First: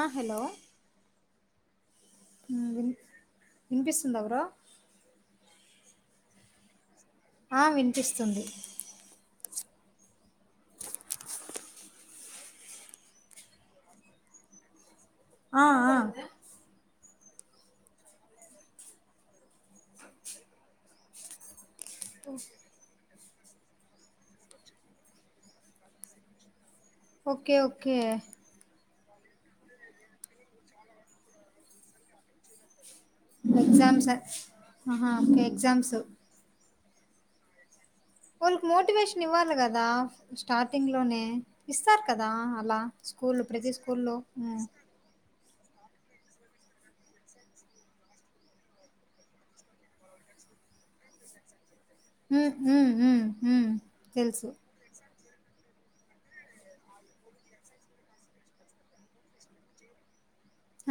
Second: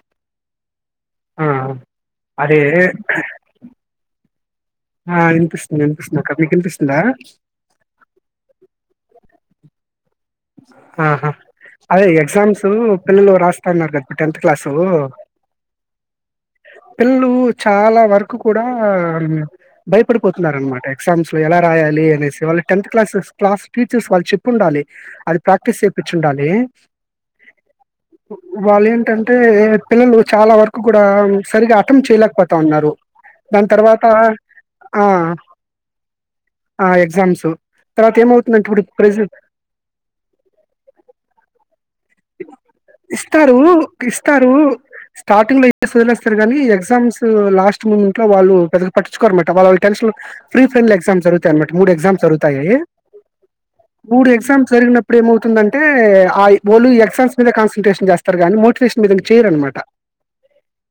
ఆ హలో ఆ అదే హ్మ్. విన్ వినిపిస్తుందా బ్రో? ఆ వినిపిస్తుంది వినిపిస్తుంది అక్క మీకు వినిపిస్ ఆ వినిపిస్తుంది ఆహా అదే ఎగ్జామ్స్ పిల్లలు రాస్తాన్నారు కదా టెన్త్ క్లాసు ఆ ఆ పిల్లలు చాలా వరకు కూడా భయపడిపోతున్నారు అనమాట ఎగ్జామ్స్ లో ఎలా రాయాలి అనేసి వాళ్ళ టెన్త్ క్లాస్ క్లాస్ టీచర్స్ వాళ్ళు చెప్పి ఉండాలి అది ప్రాక్టీస్ చేపిచ్చి ఉండాలి ఓకే ఓకే ఏంటంటే పిల్లలు చాలా వరకు కూడా సరిగా అటెంప్ట్ చేయలేకపోతా ఉన్నారు దాని తర్వాత ఎగ్జామ్స్ ఆ ఆహా కే ఎగ్జామ్స్ ఆ ఎగ్జామ్సు వాళ్ళకి మోటివేషన్ ఇవ్వాలి కదా స్టార్టింగ్ లోనే ఇస్తారు కదా అలా స్కూల్లో ఇస్తారు ప్రతి స్కూల్లో ఇస్తారు స్టార్టింగ్ లో ఏ వదిలేస్తారు కానీ ఎగ్మ్స్ట్ మూమెంట్ వాళ్ళు పెద్దగా పట్టిుకో అన్నమాట వాళ్ళ టన్ ఫీ ఫైల్ ఎగ్జామ్ జరుగుతాయనమాట మూడు ఎగ్జామ్స్ హ్మ్. జరుగుతాయి హ్మ్. హ్మ్. హ్మ్. మూడు తెలుసు. ఎగ్జామ్స్ జరిగినప్ ఇప్పుడు ఏమవుతుందంటే ఆ ఈ ఓన్లీ ఎగ్జామ్స్ మీద కాన్సన్ట్రేషన్ చేస్తారు గానీ మోటివేషన్ మీద చేయరనమాట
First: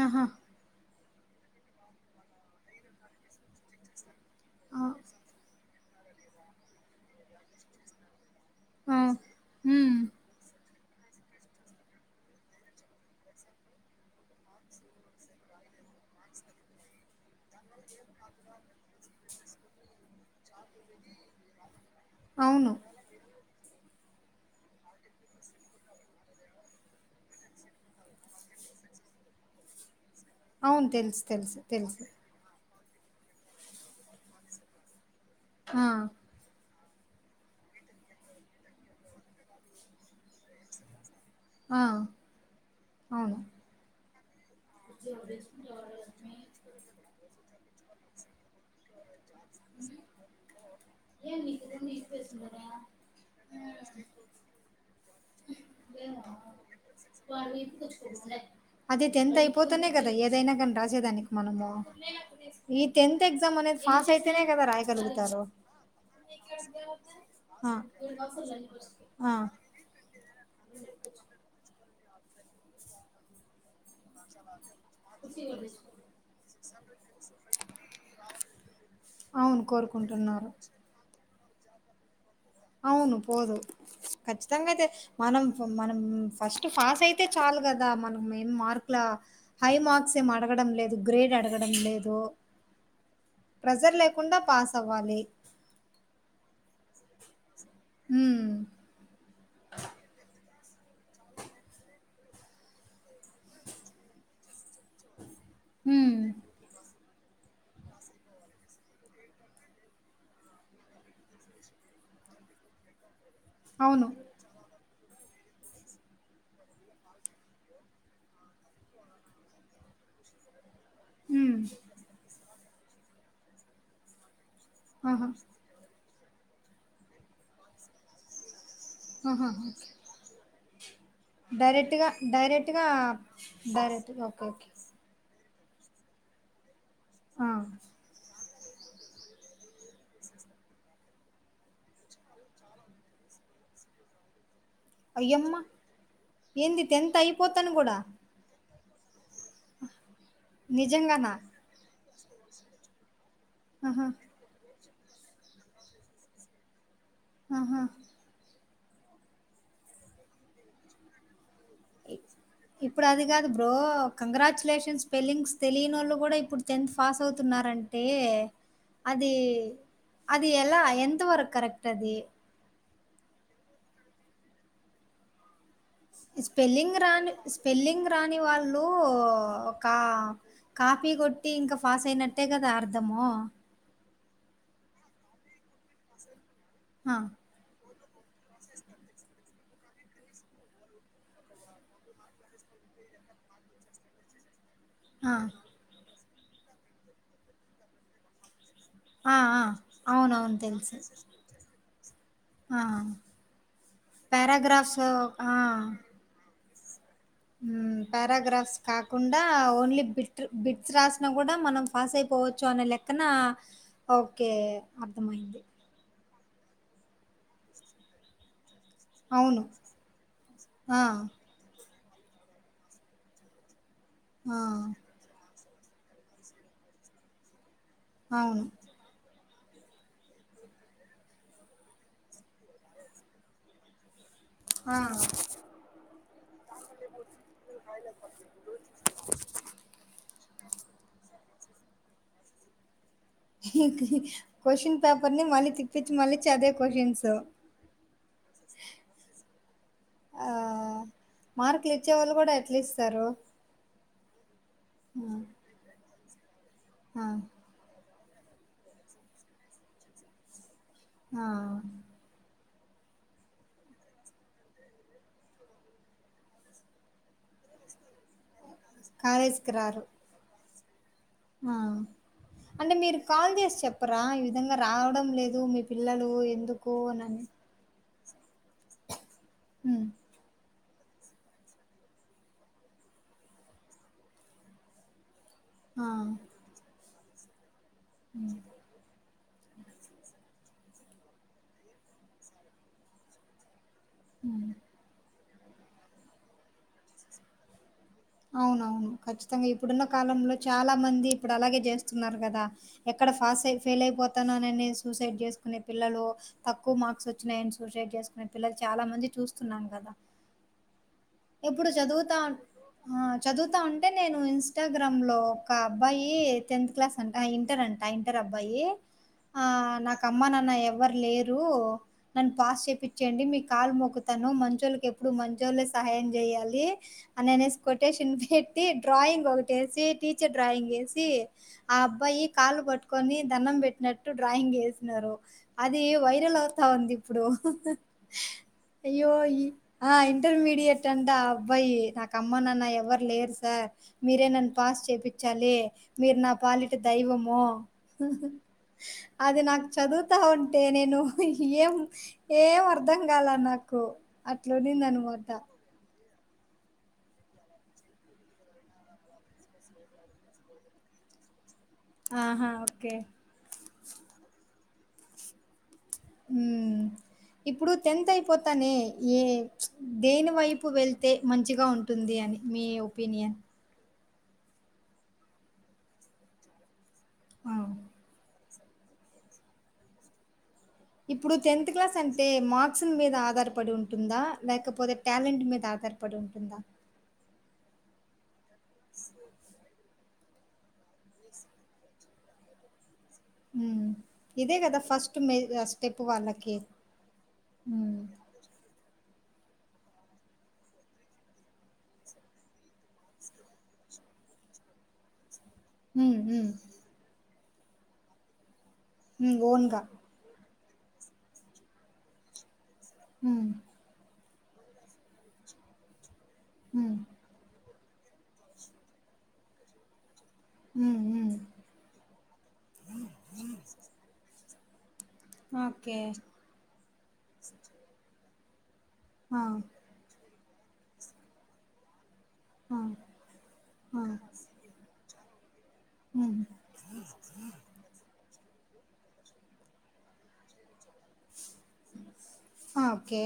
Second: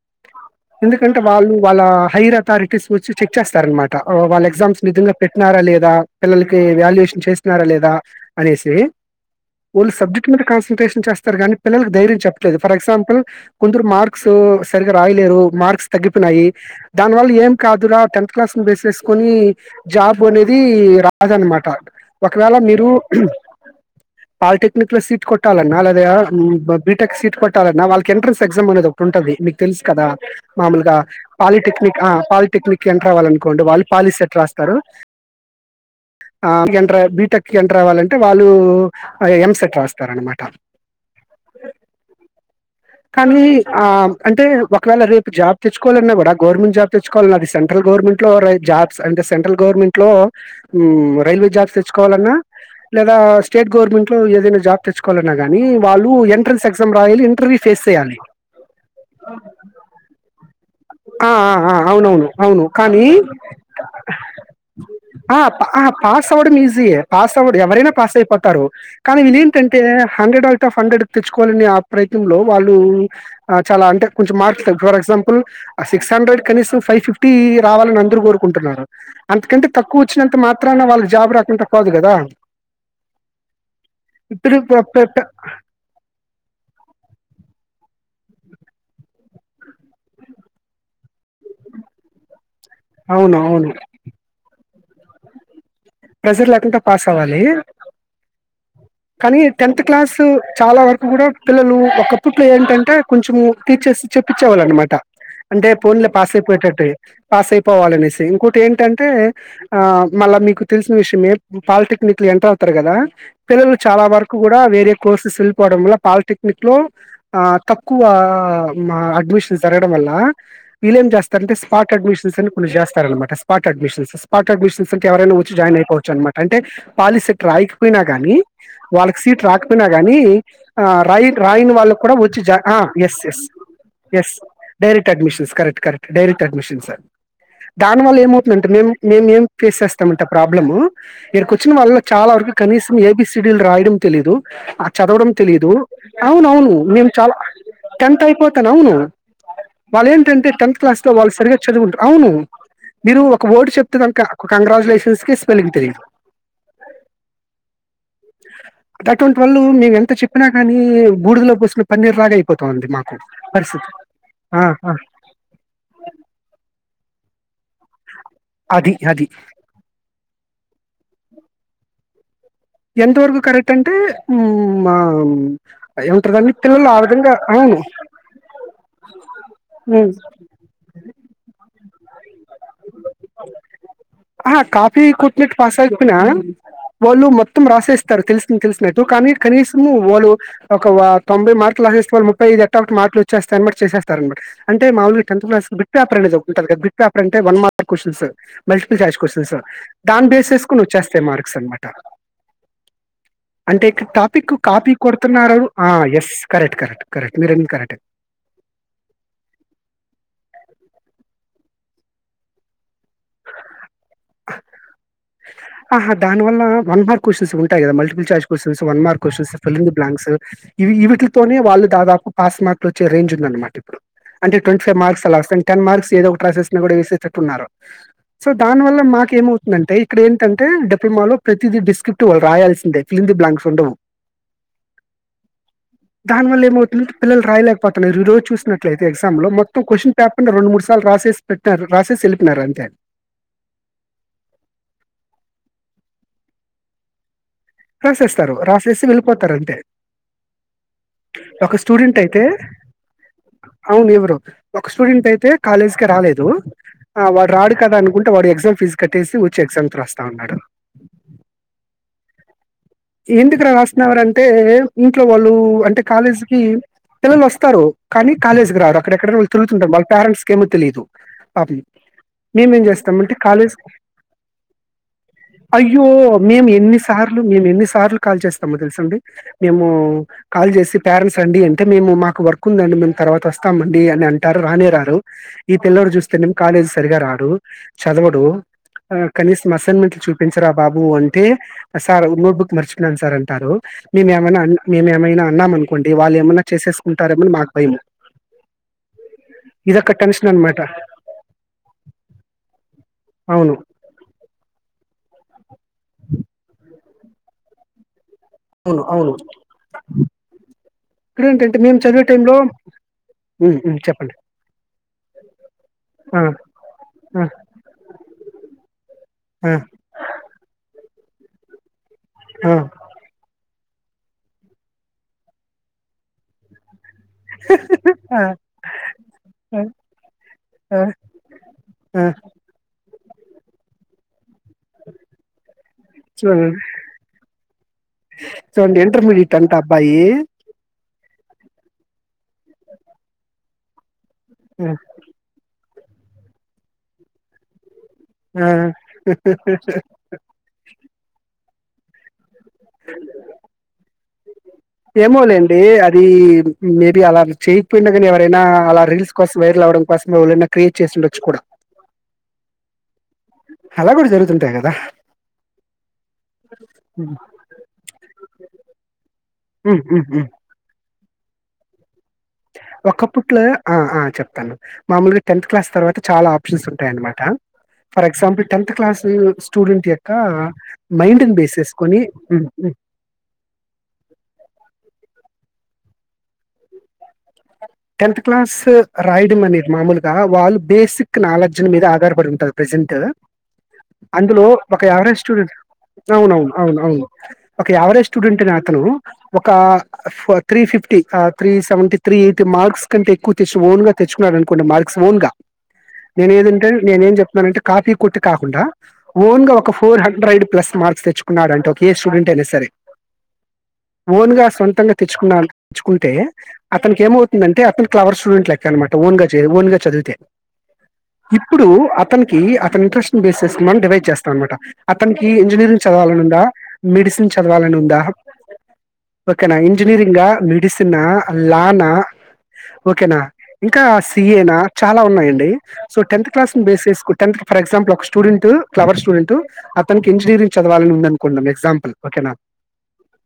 ఆహా! ఎందుకంటే వాళ్ళు వాళ్ళ హైయర్ అథారిటీస్ వచ్చి చెక్ చేస్తారనమాట వాళ్ళ ఎగ్జామ్స్ ఆ! నిజంగా పెట్టినారా లేదా పిల్లలకి వాల్యుయేషన్ చేసన్నారా లేదా అనేసి ఆ! ఓన్లీ హ్మ్. సబ్జెక్ట్ మీ కాన్స కాన్సన్ట్రేషన్ చేస్తారు కానీ పిల్లలకు ధైర్యం చెప్పట్లేదు ఫర్ ఎగ్జాంపుల్ కొందరు మార్క్స్ సరిగ్గా రాయలేరు మార్క్స్ తగ్గిపోనాయి దాని వల్ల ఏం కాదురా టెన్త్ క్లాస్ ను బేస్ చేసుకొని జాబ్ అనేది రాదు అనమాట ఒకవేళ అవును. మీరు పాలిటెక్నిక్ లో సీట్ కొ పెట్టాలన్నా లేద బీటెక్ సీట్ కొట్టాలన్నా వాళ్ళకి ఎంట్రెన్స్ ఎగ్జామ్ అనేది ఒకటి ఉంటుంది మీకు తెలుసు కదా అవును. మామూలుగా తెలుసు. తెలుసు. పాలిటెక్నిక్ తెలుసు. ఆ పాలిటెక్నిక్ ఎంటర్ అవ్వాలి అనుకోండి వాళ్ళు పాలీసెట్ రాస్తారు ఆ బీటెక్ కి ఎంటర్ అవ్వాలంటే వాళ్ళు ఎంసెట్ రాస్తారు అన్నమాట ట ఆ! కానీ అవును. ఆ అంటే ఒకవేళ రేపు జాబ్ తెచ్చుకోవాలన్నా కూడా గవర్నమెంట్ జాబ్ తెచ్చకోవాలన్నా అది సె సెంట్రల్ గవర్మెంట్ లో జాబ్స్ అం సెంట్రల్ గవర్మెంట్ లో ఉ రైల్వే జాబ్ తెచ్చుకోవాలన్నా లేదా స్టేట్ గవర్నమెంట్ లో ఏదైనా జాబ్ తెచ్చుకో అయినా గానీ వాళ్ళు ఎంట్రన్స్ ఎగ్జామ్ రాయాలి ఇంటర్వ్యూ ఫేస్ చేయాలి అది టెన్త్ అయిపోతేనే కదా ఏదైనా కానీ అ రాసేదానికి ఆ మనము అ అవును అవును అవును ఈ కానీ టెన్త్ ఎగ్జామ్ అనేది పాస్ అయితేనే కదా హ రాయగలుగుతారు పాస్ పాస్ అవ్వడం ఈజీ ఏ ఆ ఎవరు అయిన పాస్ అయిపోతారు కానీ ఆ ఇది ఏంటి అం ఏ హండ్రెడ్ అవుట్ ఆఫ్ హండ్రెడ్ తెచ్చుకోవాలని ప్రయత్నంలో వాళ్ళు ఆ చాలా అంటే కొంచం మార్క్స్ త ఫర్ ఎక్సంపుల్ ఆ సిక్స్ హండ్రెడ్ కనీసం ఫైవ్ ఫిఫ్టీ రావాలని అందరు కోరుకుంటున్నారు అవును అంతకంటే తక్కువ వచ్చినంత కోరుకుంటున్నారు మాత్రన వాళ్ళకి జాబు రా అంత పోదు కదా అవును పోదు ఇప్పుడు ఖచ్చితంగా ప్ర- అయితే ప్ర- ప్ర- మనం మనం ఫస్ట్ ఫాస్ అయితే చాలు కద మనం ఏం మార్కుల హై మార్క్స్ ఏం అడగడం లేదు గ్రేడ్ అడగడం లేదు అవును అవును ప్రెజర్ లేకుండా పాస్ అవ్వాలి ప్రెజర్ లేకుండా పాస్ అవ్వాలి ఉమ్ కానీ టెన్త్ క్లాసు చాలా వరకు కూడా పిల్లలు ఒకప్పట్లో ఏంటంటే కొంచెము టీచర్స్ చెప్పించేవాళ్ళ అనమాట అంటే పోనీ లే ఉమ్ పాస్ అయిపోయేటట్టు పాస్ అయిపోవాలనేసి ఇంకోటి ఏంటంటే ఆ మళ్ళా మీకు తెలిసిన విషయమే పాలిటెక్నిక్ లో ఎంటర్ అవుతారు కదా పిల్లలు చాలా అవును వరకు కూడా వేరే కోర్సెస్ వెళ్ళిపోవడంలో పాలిటెక్నిక్ లో ఆ తక్కువ అడ్మిషన్ జరగడం వల్ల వీళ్లేం చేస్తారంటే ఉమ్ స్పాట్ అడ్మిషన్ని ఇపుడు చేస్తారన్నమాట స్పాట్ అడ్మిషన్స్స్ స్పాట్ అడ్మిషన్స్ అంటే ఆహా ఎవరైనా వచ్చి జాయిన్ అయిపోవచ్చు అనమాట అంటే పాలి సెక్టర్ రాయికపోయినా గాని వాళ్ళకి సీట్ ఆహా ఓకే రాకపోయినా గాని రాయి రాయన్ వాళ్ళకు డైరెక్ట్గా కూడా వచ్చి జ అ డైరెక్ట్గా ఎస్ ఎస్ డైరెక్ట్గా yes okay okay direct admissions correct కరక్టే డైరెక్ట్ అడ్మిషన్సే ఆ దానివల్ల ఏమౌ అంటే మేం మేము ఏం ఫేస్ చేస్తాం ప్రాబ్లము ఈడకు వచ్చిన వాళ్ళ చాలా వరకు కనీసం ఏబీ సిడిలు రాయడం తెలీదు ఆ చదవడం అయ్యమ్మ తెలీదు అవున అవును ఏంది నేను టెన్త్ చాలా అయిపోతాను కూడా టెన్త్ అయిపోతానే అవును వాళ్ళ ఏం అంటె టెన్త్ క్లాస్ లో నిజంగానా వాళ్ళు సరిగా చదువుడరు అవును మీరు వర్డ్ చెప్తే ఆహా దానికి ఒక కంగ్రాట్యులేషన్ కే స్పెల్లింగ్ తెలీదు ఆహా అటువంటి వాళ్ళు మేము ఎంత చెప్పినా కాని బూడిదలో పోసిన పన్నీర్ లాగా అయిపోతుంది ఇప్పుడు మాకు అది కాదు బ్రో పరిస్థితి ఆ ఆ కంగ్రాచ్యులేషన్స్ స్పెల్లింగ్స్ తెలినోళ్ళు గూడా ఇప్పుడు టెన్త్ పాస్ అవుతున్నన్నారంటే టే అది అది ఎలా ఎం ఎంత వరకు కరెక్ట్ అది ఎంతవరకు కరెక్ట్ అంటే హ్మ్ మ్మ్ స్పెల్లింగ్ రాని అవును స్పెల్లింగ్ రాని వాళ్ళు ఒకా హ్మ్. కాపీ కొట్టి ఇంక పాస్ అయినట్టే గదా అర్థము అహ కాపీ కొట్టినట్టు పాస్ అయకపోయినా ఆ, వాళ్ళు మొత్తం రాసేస్ తరు తెలిసిన్ తెలిసినట్టు కానీ కనీసము వాళ్ళు ఒక ఆ తొంభై మార్కులు రాసేస్తే వాళ్ళు ముప్పై ఐదు మార్కులు ఎట్టా ఒకటి మార్కులు వచ్చేస్తాయి అన్నమాట చేసేస్తారు అన్నమాట అంటే మాములు గా టెన్త్ ఆ. క్లాస్ కి బట్ పేపర్ అనెది ఒ ఉంటది కద్ బిట్ ట్ పేపర్ అంటే one mark questions multiple choice ఆ క్యూషన్స్ ఆ దాన్ని బేస్ అవునవును చేసుకుని, తెలుసు వచ్చేస్తే మార్క్స్ అన్ మాట ఆ అంటే ఇక్ టాపిక్ కాపీ పారాగ్రాఫ్స్ కొడుతున్నారు ఆ ఎస్. కరెక్ట్ కరెక్ట్ కరెక్ట్ మీరన్నది కరెక్ట్ హమ్ పారాగ్రాఫ్స్ కాకుండా ఓన్లీ బిట్ బిట్స్ రాసిన గూడా మనం పాస్ అయిపోవచ్చు అనే లెక్కన ఓకే అర్థమయింది ఆహా దాని వల్ల వన్ మార్ క్యూషన్స్ ఉంటాయి కదా, multiple choice questions one mark questions, అవును ఫిల్ ఇంద బ్లాంక్స్, ఈ ఆ ఇవిట్లీ తోనే వాళ్ళు. దాదాపు పాస్ మార్కులు వచ్చే ఉంది అన్ మాట్ అంటే ఆ ట్వంటీ ఫైవ్ మార్క్స్ అలా అసైన్ టెన్ మార్క్స్ ఏదో ఒకట్ ట్రాసేసిన కూడా ఏసేటట్ ఉన్నారు సో అవును దాని వల్ల మాకేమో నంటే ఇక్కడ్ ఏన్ తంటే డిప్లొమాలో ప్రతిదీ డిస్క్రిప్ట్ వాళ్ళు రాయాల్సిందే ఫిలిఇన్ ద బ్లాక్స్ ఉండవ్. ఆ దాని వల్ల ఏమవుతు దాంటే పిల్లలు రాయలేకపోతున్నారు, ఈ రోజు చూసినట్లయితే, ఎగ్జాంలో మొత్తం క్వశ్చన్ పేపర్ న్ రెండు మూడ్ సార్లు రాసేసి పెట్టినారు రాసేసి ఎలిపినారు అంతే. క్వశ్చన్ పేపర్ ని మళ్ళీ తిప్పించి మళ్ళీ చ అదే క్వశ్చన్స్ రాసేస్తారు రాసేసి వెళ్ళిపోతారు టే ఆ మార్కులు ఇచ్చేవాళ్ళు గూడా అయితే ఎట్లిస్తారు అవును ఎవరు ఒక ఆ స్టూడెంట్ అయితే కాలేజ్ కె రాలేద్ దు ఆ వాడురాడు కదా అనుకు వాడు ఎగ్జామ్ ఫీజ కట్టేసి వచ్చి ఎగ్జామ్స్ రాస్తా ఉన్నాడు ఆ ఎందుకు రా రాస్తునవారంటే ఇంట్లో వాళ్ళు అంటే కాలేజీకిి పిల్లలు వస్తరు కానీ కాలేజ్ అక్కడెక్కడో కాలేజ్కి తిరుగుతుంటరు రారు వల్ల పేరెట్స్ తెలీదు ఆ అంటే మీరు చేస్తామంటే కాల్ కాలేజ్ చేసి చెప్పరా ఈ విధంగా రావడం లేదు మీ అయ్యో! పిల్లలు మేము ఎందుకు ఎన్ని అన్ సార్లు అని మేము ఎన్ని సార్లు కాల్ చేస్తాము తెలుసండి మేము ఉమ్ కాల్ చేసి పేరెంట్స్ అండి అంటే మేము మాకు వర్క్ ఉందండి మేము తర్వాత వస్తామ అండి అని అంటారు రానే రారు ఈ ఆ పిల్లోడు చూస్తేనేమో కాలేజ్ సరిగా రాడు చదవడు ఆ కనీసం మసన్మెట్లు చూపించరా బాబు అంటే సార్ ఇంకో బుక్ మర్చిపోయిన సార్ అంటారు మేమేమైనా ఉమ్, మేమేమైనా అన్నామ అనుకోండి వాళ్ళు ఏమన్నా చేసేసుకుంటార ఏమో అని మాకు భయం అవునవును ఖచ్చితంగా ఇప్పుడున్న టెన్షన్ కాలంలో అన్నమాట. చాలా మంది ఇప్పుడు అలాగే చేస్తున్నారు కద ఎక్కడ ఫాస్ట్ అవును. అయి ఫెయిల్ అయిపోతాను అనే సూసైడ్ చేసుకునే పిల్లలు తక్కువ మార్క్స్ వచ్చినాయని సూసైడ్ చేకు నేను పిల్లలు అవును. చాలా మంది అవును. చూస్తున్నాను కదా ఇక్కడేంటంటే ఎప్పుడు మేము చదివే చదువుతా టైంలో హ్మ్. చదువుతా హ్మ్. ఉంటే చెప్పండి. నేను ఇన్స్టాగ్రామ్ లో ఒక అబ్బాయి ఆ! టెన్త్ క్లాస్ అంట ఆ! ఇంటర్ అంట ఇంటర్ అబ్బాయి ఆ నాకు అమ్మ నాన్న ఎవ్వరు లేరు నన్ను ఆ! పాస్ చేపిన్చండి మీకు కాల్ మొక్కుతను మంచొళ్ళకి ఎప్పుడు మంచొలే సహాయం చేయాలి అని అనేసి కొటేషన్ ఆ పెట్టి డ్రాయింగ్ ఆ ఒకటేసి టీచర్ డ్రాయింగ్ ఆ వేసి ఆ అబ్బాయి కాళ్లు పట్టుకొని దండం పెట్టినట్టు డ్రాయింగ్ వేసినారు అది వైరల్ చూడండి అవుతా ఉంది ఇప్పుడు చూడండి అయ్యో ఇంటర్మీడియట్ అంట అబ్బాయి ఇంటర్మీడి కేటంట, ఆ అబ్బాయి నాకు అమ్మ నాన్న ఎవ్వరు లేరు సార్ మీరే నన్ను ఆ పాస్ చేపిచ్చాలి మీరు నా పాలిట దైవము ఆ. అది నాకు చదువుతా ఉంటే, నేను ఎం ఏం అర్థం కాల, నాకు అట్ల ఉన్నింది అన్ మాట డి అది మేబి అలా చేయకపోయినా కానీ ఎవరైనా అలా రీల్స్ కోసం వైరల్ అవ్వడం కోసం ఎవరైనా క్రియేట్ చేసి ఉండొచ్చు కూడ ఆహా ఒకే దా హ్మ్ ఇప్పుడు టెన్త్ అయిపోతానే ఏ ఉమ్, ఉమ్, ఉమ్. దేని వైపు వెళ్ తే మంచిగా ఉ టుంది అని మీ ఒపీనియన్ ఒకప్పట్లో ఆ ఆ చెప్తాను మామూలుగా టెన్త్ క్లాస్ తర్వాత చాలా ఆప్షన్స్ టాయ్ అనమాట ఆ! For example tenth class student యొక్క ఇప్పుడు మైండ్ని బేస్ టెన్త్ క్లాస్ చేసుకొని అంటే మార్క్స్ మీద ఆధారపడి ఉంటుందా లేకపోతే టాలెంట్ మీద ఆ దర్పడి ఉంటుందా టెన్త్ క్లాస్ రాయడమనేది మామూలు టీ వాళ్ళు బేసిక్ నాలెడ్జ్ల మీద ఆధారపడి ఉంటది ప్రజెంట్ ఉమ్ అందులో ఇదే కదా ఒక ఫస్ట్ యావరేజ్ మే స్టూడెంట్ స్టెప్ అవునవును వాళ్ళకి అవును అవును ఒక ఉమ్ యావరేజ్ స్టూడెంట్ అనే అతను ఒక ఫ three fifty, three seventy three అంటే మార్క్స్ కంటే ఎక్కువ తెచ్ ఓన్గా తెచ్చుకున్నాడు అనుకోండి. మార్క్స్ ఓన్గా ఉమ్ ఉమ్ నేనేదంటే నేనేం చెప్ మరంటే కాపీ కొట్టి కాకుండా ఉమ్ ఓన్ గా ఒక ఓన్గా ఫోర్ హండ్రెడ్ ప్లస్ మార్క్స్ తెచ్చుకున్నాడంట ఒకే స్టూడెంట్ అయినా సరే హ్మ్ ఓన్‌గా సొంతంగా తెచ్చుకున్నా తెచ్చుకుంటే ఉమ్ అతనికి ఏమవ్ అంటే అతను క్లవర్ స్టూడెంట్ లెక్క అన్నమాట ఓన్ గా చెయ్ ఓన్ గా చదివితే ఉమ్ ఉమ్ ఇప్పుడు అతనికి అతని ఇంట్రెస్ట్ని బేస్ చేసుకుని మనం డివైడ్ చేస్తా అన్నమాట అతనికి ఇంజనీరింగ్ ఓకే చదవాలనుందా మెడిసిన్ చదవాలని ఉందా ఆ ఓకేనా ఇంజినీరింగా మె విసిన లా నా ఆ ఓకేనా ఇంకా ఆ సి ఏ నా చాలా ఉన్నాయం సో టెన్త్ ఉమ్ క్లాస్ ను బేస్ చేసుకో టెన్త్ కి ఫర్ ఎగ్జాంపుల్ ఒక స్టూడెం ట్ క్లవర్ స్టూడెంట్ అతనికి ఇంజనీరింగ్ చదవాలని ఉంద అనుకుందాం ఎ గ్జాంపుల్ ఓకేనా ఆ ఓకే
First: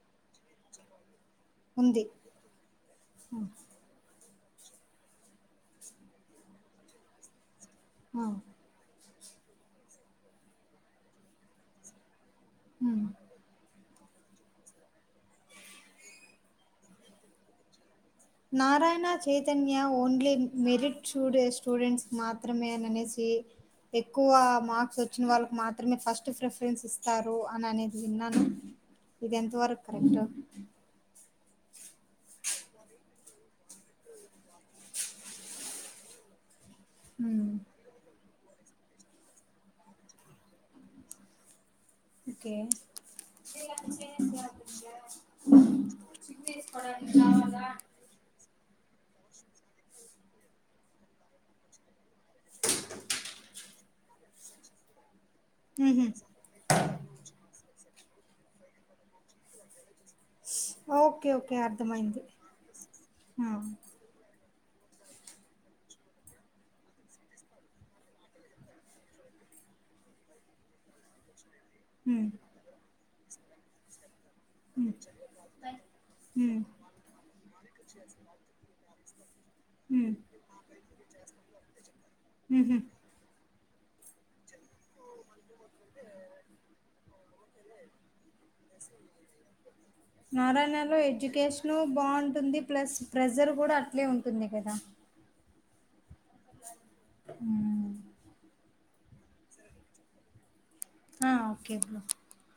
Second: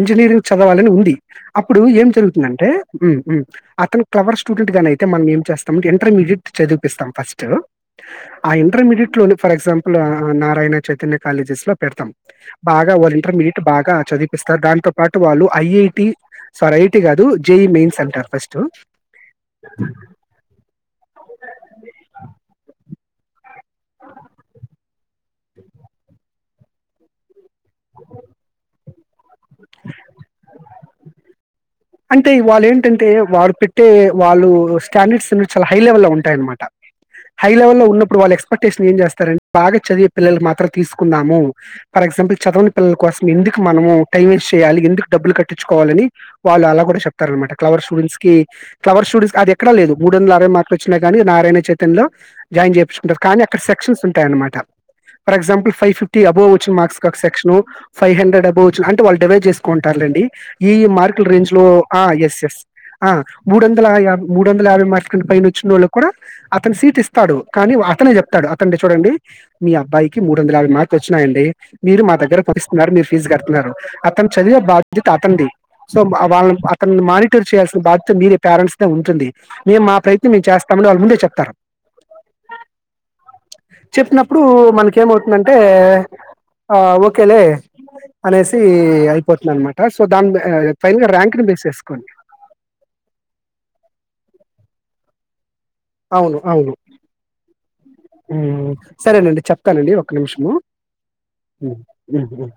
ఇంజనీరింగ్ చదవాలని ఉంది అప్పుడు ఉంది ఏం జరుగుతుందంటే ఉఉ ఆ అతను క్లవర్ స్టూడెంట్ గానీ అయితే మనం ఏం చేస్తాం ఇంటర్ మీడియట్ చదివిపిస్తాం ఫస్ట్ ఆ ఇంటర్మీడియట్ ట్లోని ఫర్ ఎగ్జాపుల్ ఆహా నారాయణ చైతన్య కాలేజెస్ లో పెడతాం బాగా ఉమ్ వాళ్ ఇంటర్మీడియేట్ బాగా చదిపిస్తారు దాంతో పాటు వాళ్ళు ఐఐటి స్వారీ ఐఐటి కాదు JEE mains Narayana Chaitanya only merit చూడే స్టూడెంట్స్ మాత్రమే అనేసి ఏ ఎక్కువ మార్క్స్ వ వచ్చిన వాళ్ళకి మాత్రమే ఫస్ట్ ప్రిఫరెన్స్ ఇస్తారు అవునా నీది విన్నాను ఇది ఎంత వరకు కరెక్టో అంటే వాళ్ళు ఏంటంటే వారు పెట్టే వాళ్ళు స్టాండర్డ్స్ అనే చాలా హై లెవెల్ లో ఉంటాయనమాట హై ఉమ్ లెవెల్ లో ఉన్నప్పుడు వాళ్ళెక్స్ అప్పటేసి ఏం చేస్తారం బాగా చదివే పిల్లలు మాత్రం తీసుకుందాము ఫర్ ఎగ్జామ్ పుల్ ఓకే చదవని పిల్లల కోసం ఎందుకు మనం టైమ్ వేస్ట్ చేయాలి, ఎందుకు డబ్బులు కట్టిచ్చుకోవాలని వాళ్ళు అలా కూడా చెప్తారన్నమాట క్లవర్ స్టూడెంట్స్ కి క్లవర్ స్టూడెంట్స్ అది ఎక్కడా లేదు మూడు వందల అరవై మార్కులు వచ్చినా కానీ నారాయణ చైతన్లో జాయిన్ చేయిచ్చుకుంటారు కానీ అక్కడ సెక్షన్స్ ఉంటాయనమాట ఫర్ ఎగ్జామ్పుల్ ఫైవ్ ఉహు ఫిఫ్టీ అబవ్ వచ్చిన మార్క్స్ ఒక సక్షన్ ఫైవ్ హండ్రెడ్ అబవచ్చిన అంటే వాళ్ళు డివైడ్ చేసుకుంటారు లెండి ఈ మార్ ఓకే రేంజ్ ఓకే లో ఆ అర్థమైంది ఎస్ ఎస్ ఆ మూడు వందల యాభై మూడు వందల యాభై మార్క్స్ కంటే పైన వచ్చిన వాళ్ళకి కూడా అతను సీట్ ఇస్తాడు కానీ అతనే చెప్తడు అతే చూడండి మీ అబ్బాయికి మూడు వందల యాభై మార్క్లు వచ్చినాయండి మీరు మా ఉమ్ దగ్గర పంపిస్తున్నారు మీరు ఫీజ్ కడుతున్నారు అతన్ చదివే ఉమ్ బాద్యత అతనిది వాళ్ళని ఉమ్ అతను మానిటర్ చేయాల్సిన బాధ్యత మీదే పేరెంట్స్ ఉంటుంది మేము మా ఉమ్ ప్రయత్నం మేము చేస్తామండి వాళ్ళు ముందే చెప్తారు ఉహు చెప్పినప్పుడు మనకేమవుతుందం అంటే ఆ ఓ కేలే అనేసి అయిపోతున్నా అనమాట సో దాన్ ఆ ఆ లో ఎడ్యుకేషన్ బాగుంటుంది ప్లస్ ప్రెజర్ కూడా అట్లే ఉంటుంది కదా అవును అవును ఉమ్ ఉ సరేనండి చెప్తానండి ఒక నిమిషము ఆ ఉ ఓకే బ్రో ఉ